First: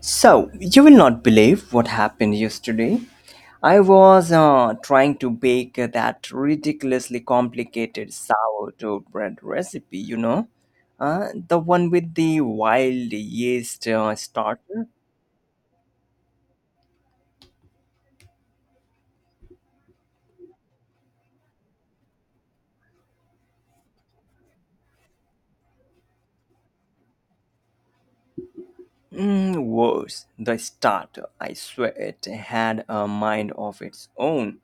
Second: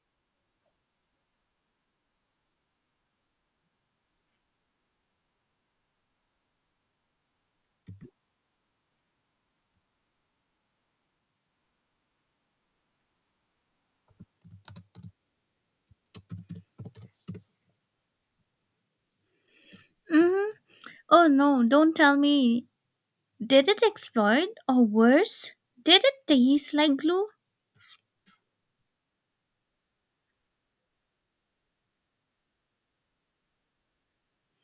So, you will not believe what happened yesterday. I was trying to bake that ridiculously complicated sourdough bread recipe, the one with the wild yeast starter. Mm-hmm. Oh no, don't tell me. Did it explode? Or worse? Did it taste like glue? Mm, worse, the starter, I swear, it had a mind of its own.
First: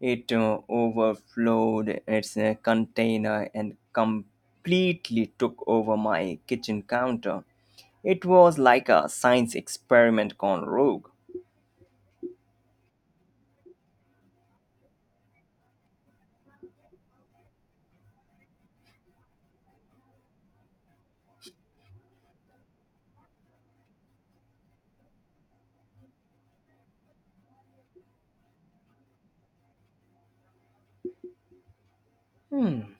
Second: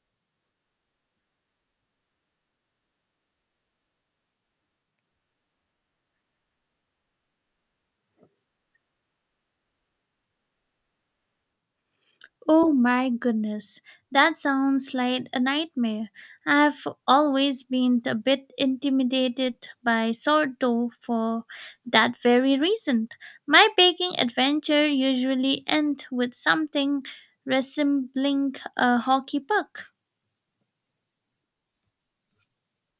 It overflowed its container and completely took over my kitchen counter. It was like a science experiment gone rogue. Oh my goodness, that sounds like a nightmare. I've always been a bit intimidated by sourdough for that very reason. My baking adventure usually ends with something resembling a hockey puck. Hmm.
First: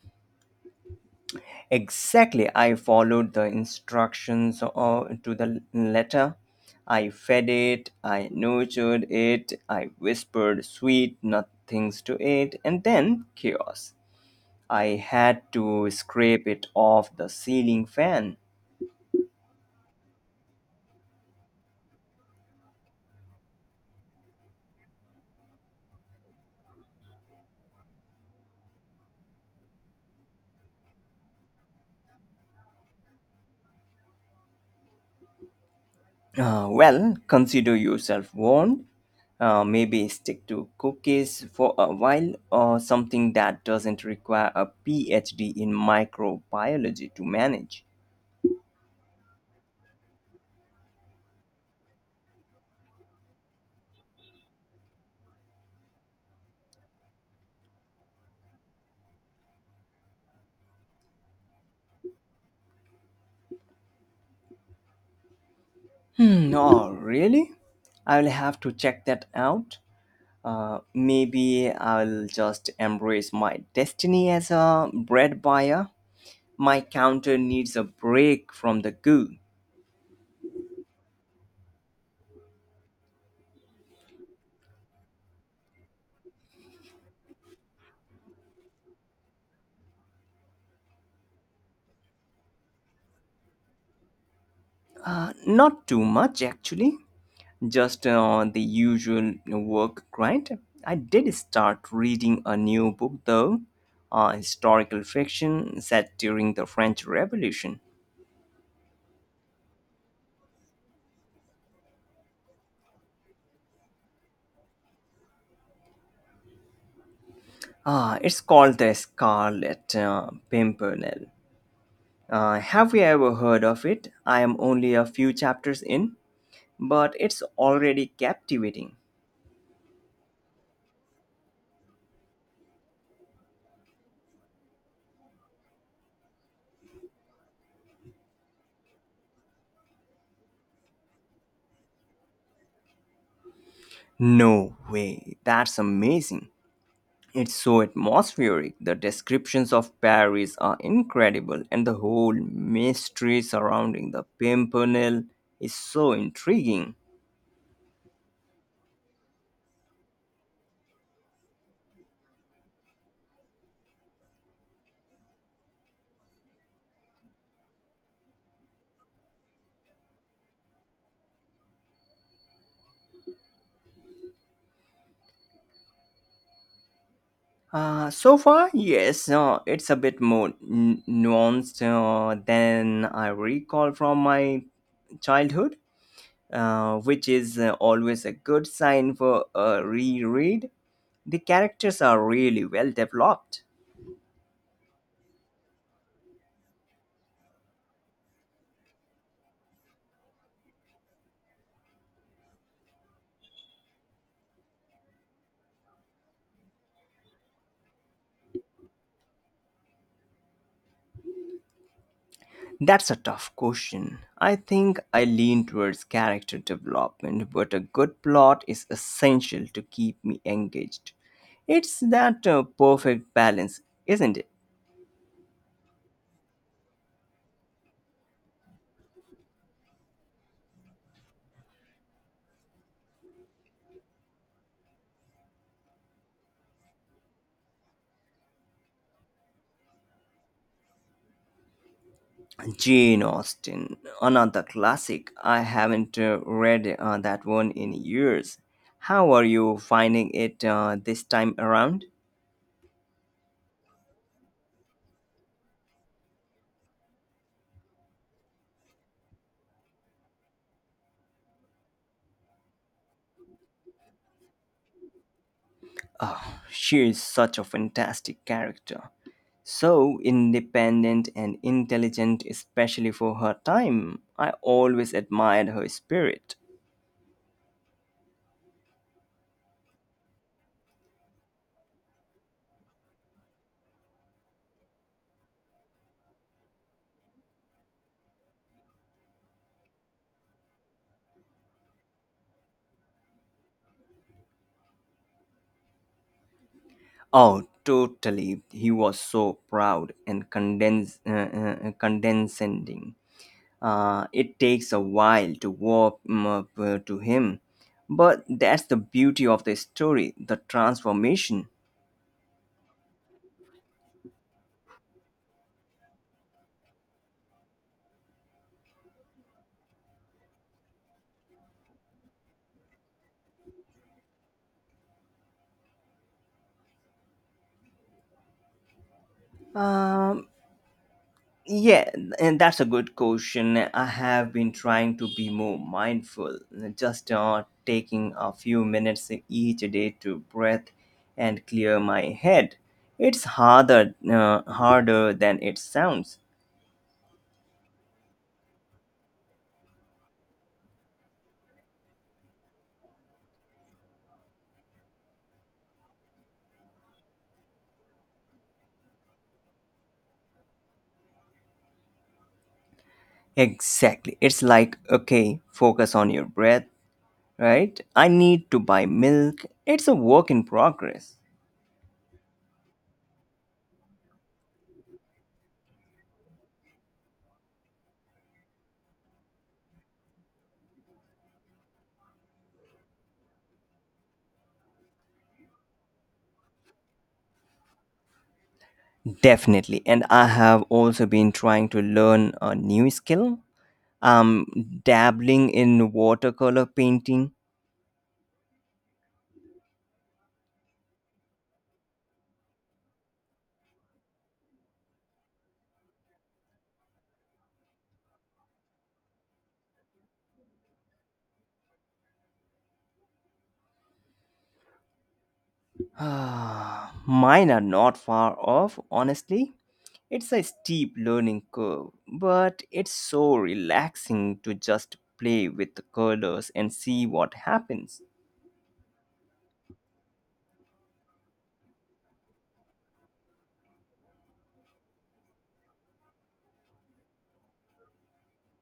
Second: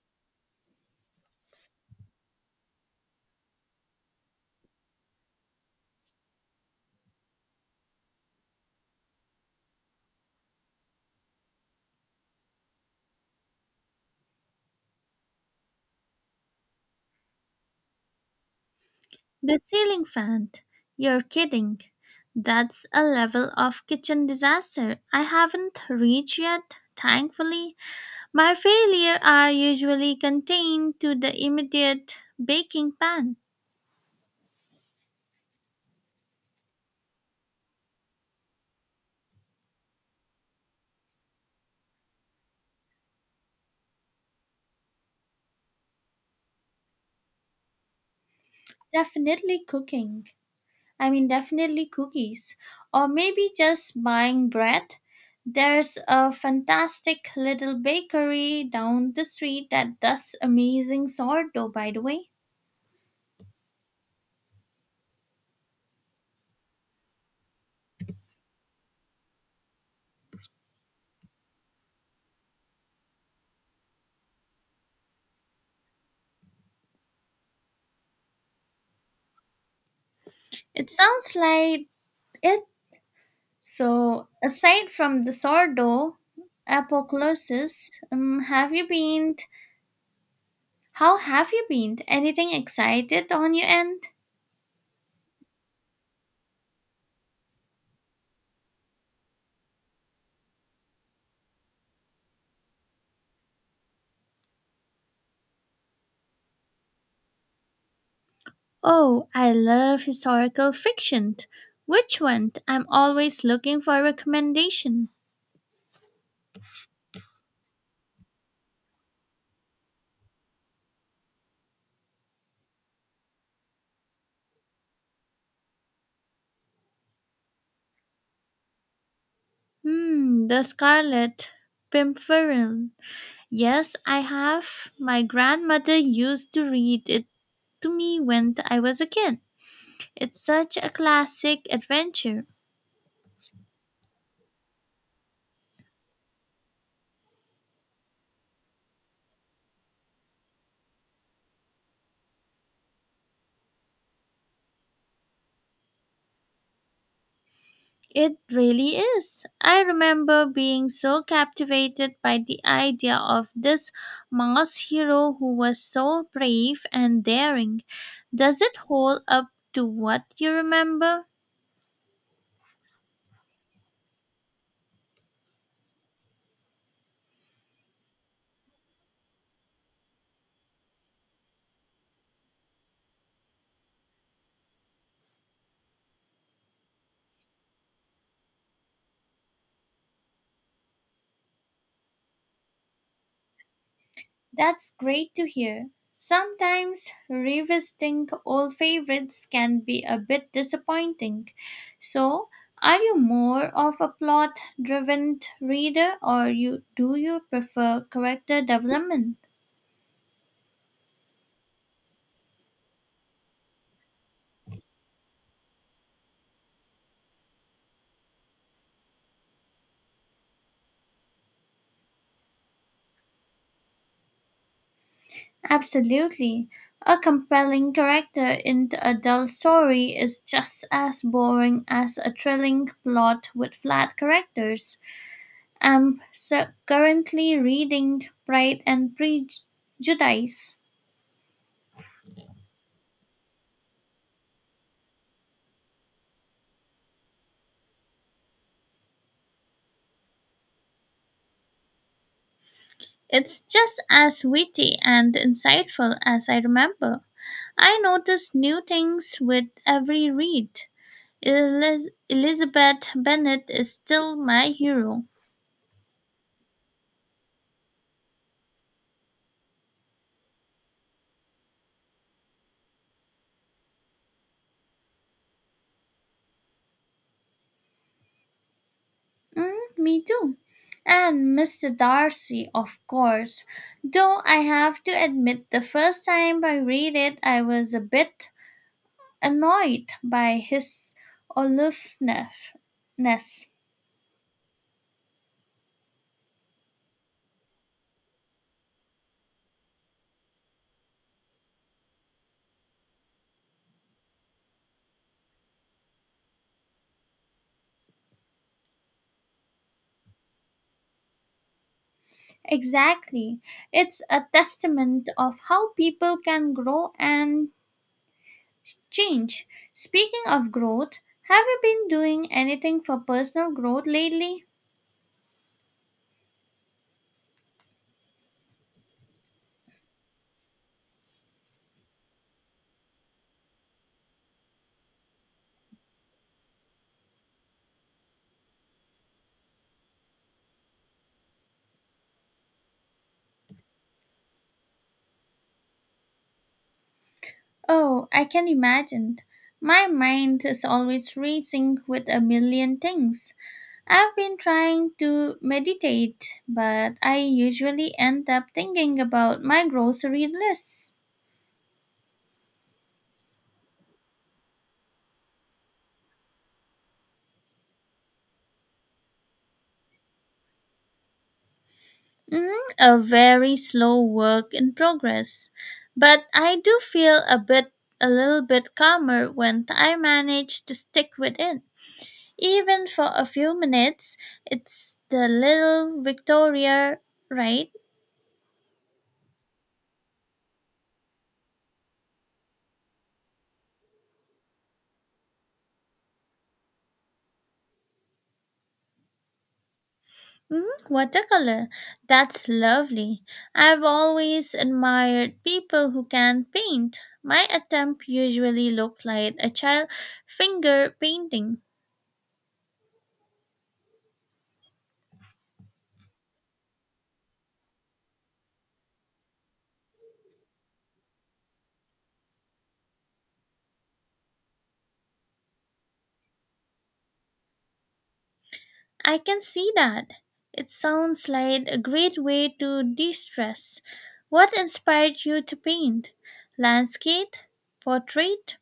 Exactly. I followed the instructions to the letter. I fed it, I nurtured it, I whispered sweet nothings to it, and then chaos. I had to scrape it off the ceiling fan. The ceiling fan! You're kidding. That's a level of kitchen disaster I haven't reached yet, thankfully. My failures are usually contained to the immediate baking pan. Well, consider yourself warned. Maybe stick to cookies for a while or something that doesn't require a PhD in microbiology to manage. Definitely cooking. I mean, definitely cookies. Or maybe just buying bread. There's a fantastic little bakery down the street that does amazing sourdough, by the way. Hmm, oh, really? I'll have to check that out. Maybe I'll just embrace my destiny as a bread buyer. My counter needs a break from the goo. It sounds like it. So, aside from the sourdough apocalypse, have you been? How have you been? Anything excited on your end? Not too much, actually. Just the usual work grind. I did start reading a new book, though, historical fiction set during the French Revolution. Oh, I love historical fiction. Which one? I'm always looking for a recommendation. Ah, it's called The Scarlet Pimpernel. Have you ever heard of it? I am only a few chapters in, but it's already captivating. Hmm, The Scarlet Pimpernel. Yes, I have. My grandmother used to read it to me when I was a kid. It's such a classic adventure. No way, that's amazing. It's so atmospheric. The descriptions of Paris are incredible, and the whole mystery surrounding the Pimpernel is so intriguing. It really is. I remember being so captivated by the idea of this mass hero who was so brave and daring. Does it hold up to what you remember? So far, yes, it's a bit more nuanced than I recall from my childhood, which is always a good sign for a reread. The characters are really well developed. That's great to hear. Sometimes revisiting old favorites can be a bit disappointing. So, are you more of a plot driven reader or you do you prefer character development? That's a tough question. I think I lean towards character development, but a good plot is essential to keep me engaged. It's that perfect balance, isn't it? Absolutely. A compelling character in a dull story is just as boring as a thrilling plot with flat characters. I'm so currently reading Pride and Prejudice. Jane Austen, another classic. I haven't read that one in years. How are you finding it this time around? It's just as witty and insightful as I remember. I notice new things with every read. Elizabeth Bennet is still my hero. She is such a fantastic character. So independent and intelligent, especially for her time. I always admired her spirit. Mm, me too. And Mr. Darcy, of course. Though I have to admit, the first time I read it, I was a bit annoyed by his aloofness. Oh, totally. He was so proud and condescending. It takes a while to warm up to him, but that's the beauty of the story the transformation. Exactly. It's a testament of how people can grow and change. Speaking of growth, have you been doing anything for personal growth lately? Um, Yeah, and that's a good question. I have been trying to be more mindful, just taking a few minutes each day to breathe and clear my head. It's harder, harder than it sounds. Oh, I can imagine. My mind is always racing with a million things. I've been trying to meditate, but I usually end up thinking about my grocery list. Exactly. It's like, okay, focus on your breath, right? I need to buy milk. It's a work in progress. Mm, a very slow work in progress. But I do feel a little bit calmer when I manage to stick with it. Even for a few minutes, it's the little Victoria, right? Definitely. And I have also been trying to learn a new skill. I'm dabbling in watercolor painting. Mm, watercolor. That's lovely. I've always admired people who can paint. My attempt usually looked like a child finger painting. Ah, mine are not far off, honestly. It's a steep learning curve, but it's so relaxing to just play with the colors and see what happens. I can see that. It sounds like a great way to de-stress. What inspired you to paint? Landscape? Portrait?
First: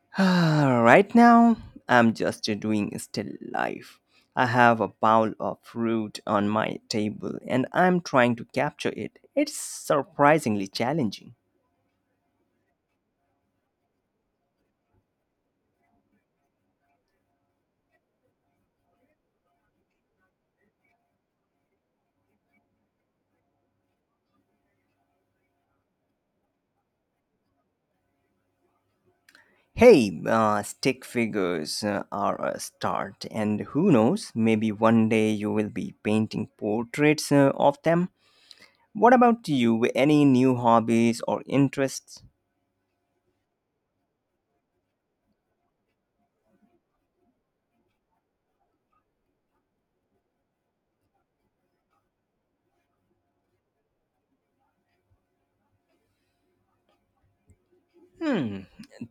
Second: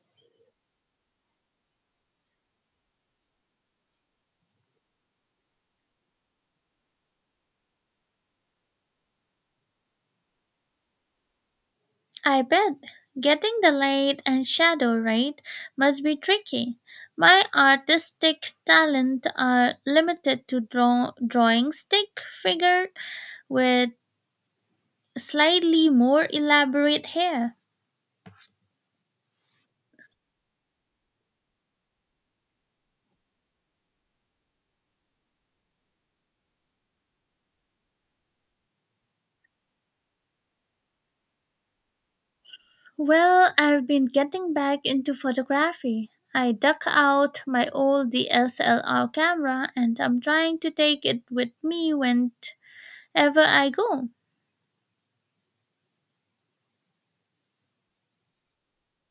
Ah, right now, I'm just doing still life. I have a bowl of fruit on my table and I'm trying to capture it. It's surprisingly challenging. I bet getting the light and shadow right must be tricky. My artistic talent are limited to drawing stick figure with slightly more elaborate hair. Hey, stick figures are a start, and who knows, maybe one day you will be painting portraits of them. What about you? Any new hobbies or interests? Well, I've been getting back into photography. I dug out my old DSLR camera and I'm trying to take it with me whenever I go. Hmm,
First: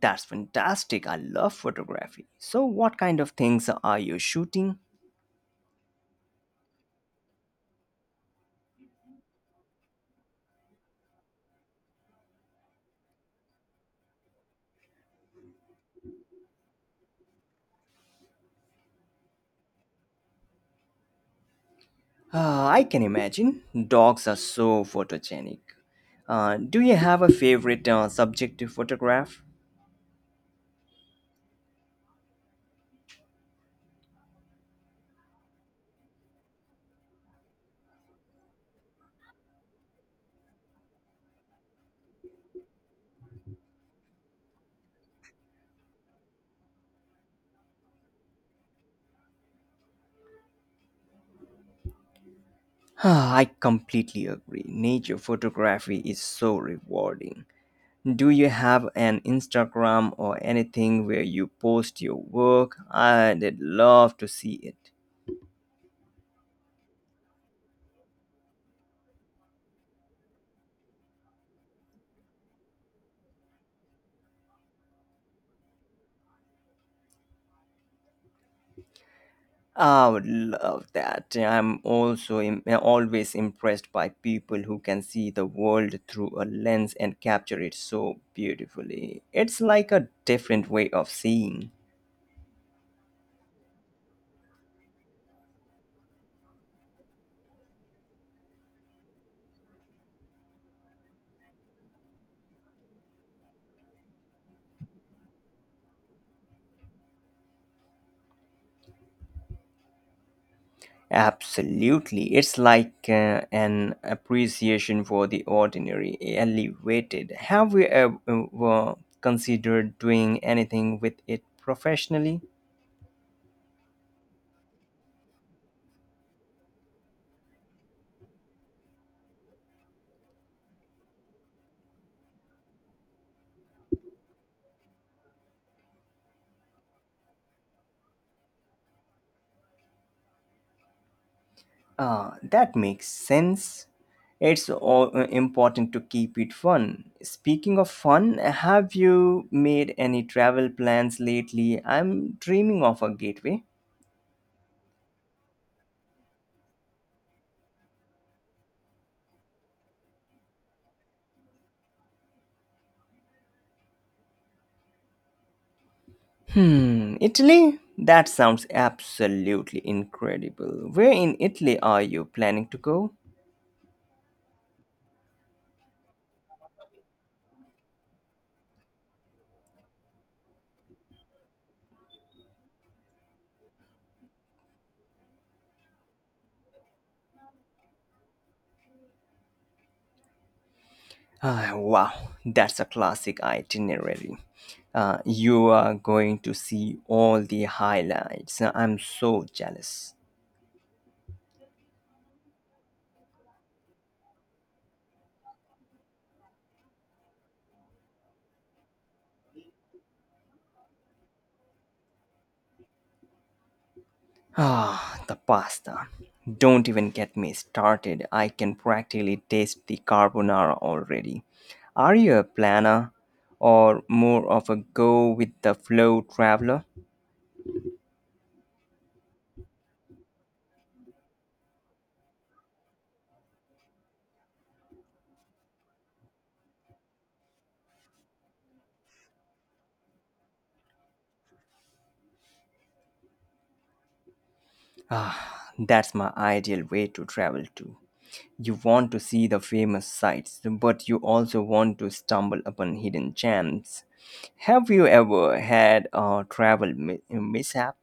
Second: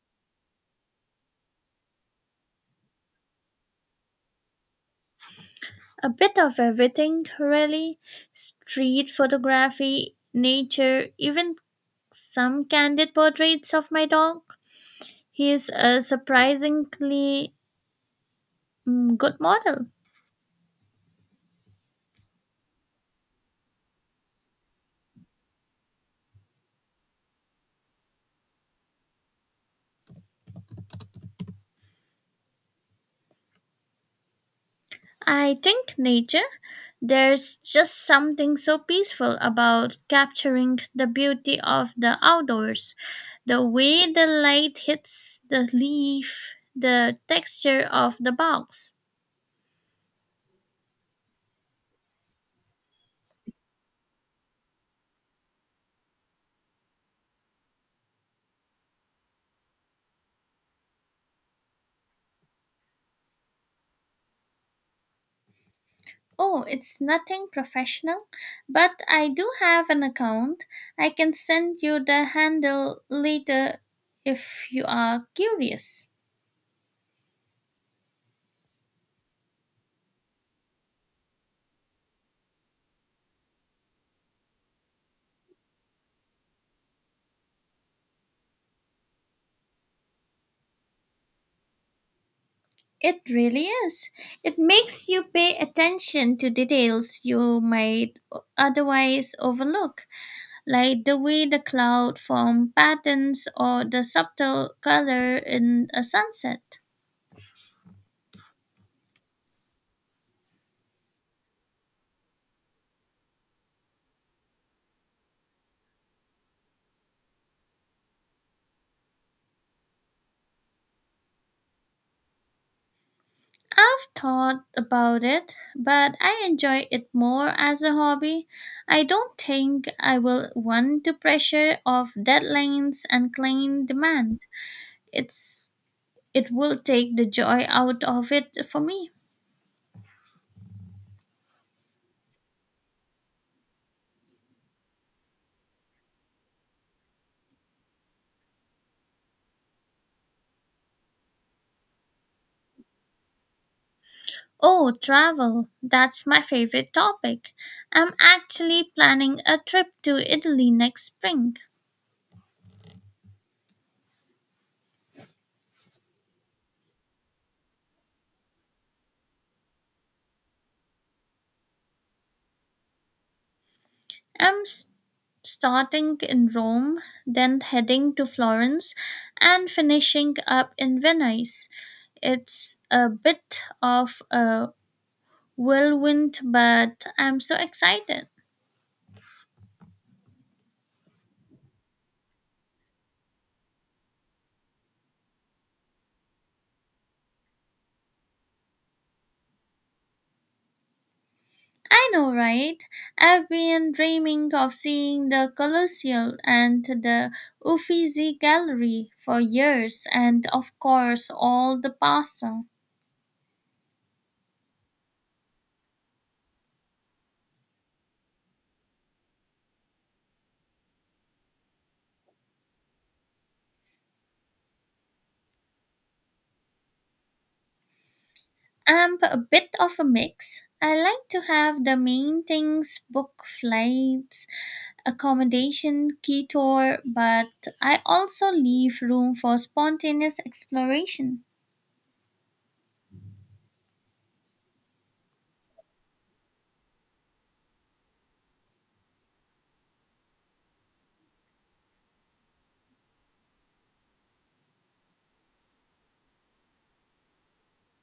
that's fantastic. I love photography. So, what kind of things are you shooting? A bit of everything, really. Street photography, nature, even some candid portraits of my dog. He is a surprisingly good model. I can imagine. Dogs are so photogenic. Do you have a favorite subject to photograph? I think nature, there's just something so peaceful about capturing the beauty of the outdoors. The way the light hits the leaf, the texture of the box. Ah, I completely agree. Nature photography is so rewarding. Do you have an Instagram or anything where you post your work? I'd love to see it. Oh, it's nothing professional, but I do have an account. I can send you the handle later if you are curious. I would love that. I'm also always impressed by people who can see the world through a lens and capture it so beautifully. It's like a different way of seeing. It really is. It makes you pay attention to details you might otherwise overlook, like the way the cloud form patterns or the subtle color in a sunset. Absolutely. It's like an appreciation for the ordinary, elevated. Have you ever considered doing anything with it professionally? I've thought about it, but I enjoy it more as a hobby. I don't think I will want the pressure of deadlines and client demand. It's it will take the joy out of it for me. Ah, that makes sense. It's all important to keep it fun. Speaking of fun, have you made any travel plans lately? I'm dreaming of a gateway. Oh, travel. That's my favorite topic. I'm actually planning a trip to Italy next spring. Hmm, Italy? That sounds absolutely incredible. Where in Italy are you planning to go? I'm s- Starting in Rome, then heading to Florence, and finishing up in Venice. It's a bit of a whirlwind, but I'm so excited. Ah, wow, that's a classic itinerary. You are going to see all the highlights. I'm so jealous. I know, right? I've been dreaming of seeing the Colosseum and the Uffizi Gallery for years, and of course, all the pasta. Ah, the pasta. Don't even get me started. I can practically taste the carbonara already. Are you a planner or more of a go with the flow traveler? I'm a bit of a mix. I like to have the main things book flights, accommodation key-tour, but I also leave room for spontaneous exploration. Ah, that's my ideal way to travel too. You want to see the famous sights, but you also want to stumble upon hidden gems. Have you ever had a travel mishap?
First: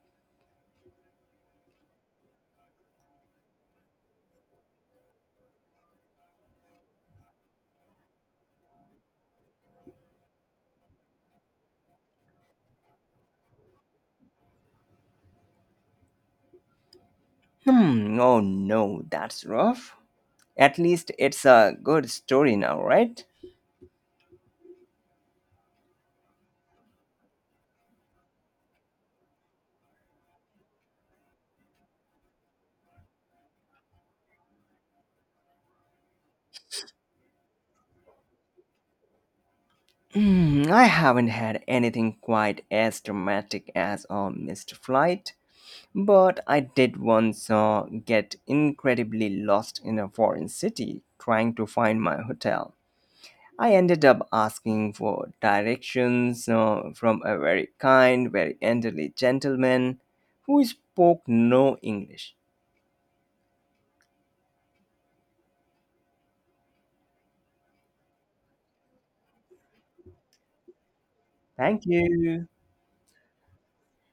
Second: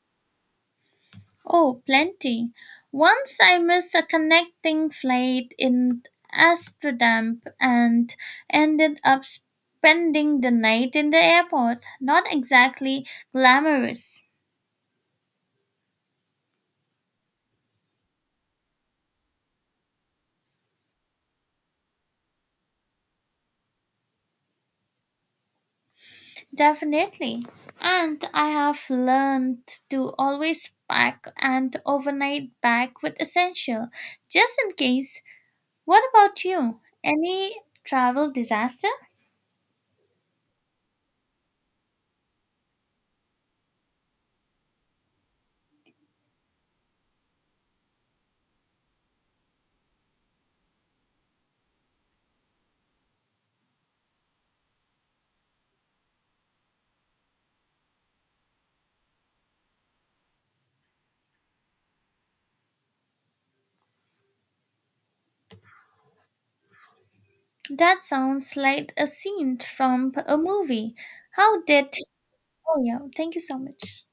Oh, plenty. Once I missed a connecting flight in Amsterdam and ended up spending the night in the airport. Not exactly glamorous. Hmm, oh no, that's rough. At least it's a good story now, right? Definitely. And I have learned to always pack an overnight bag with essential, just in case. What about you? Any travel disaster? Hmm, I haven't had anything quite as dramatic as a missed flight, but I did once get incredibly lost in a foreign city trying to find my hotel. I ended up asking for directions from a very kind, very elderly gentleman who spoke no English. That sounds like a scene from a movie. How Thank did. you. Oh, yeah. Thank you so much.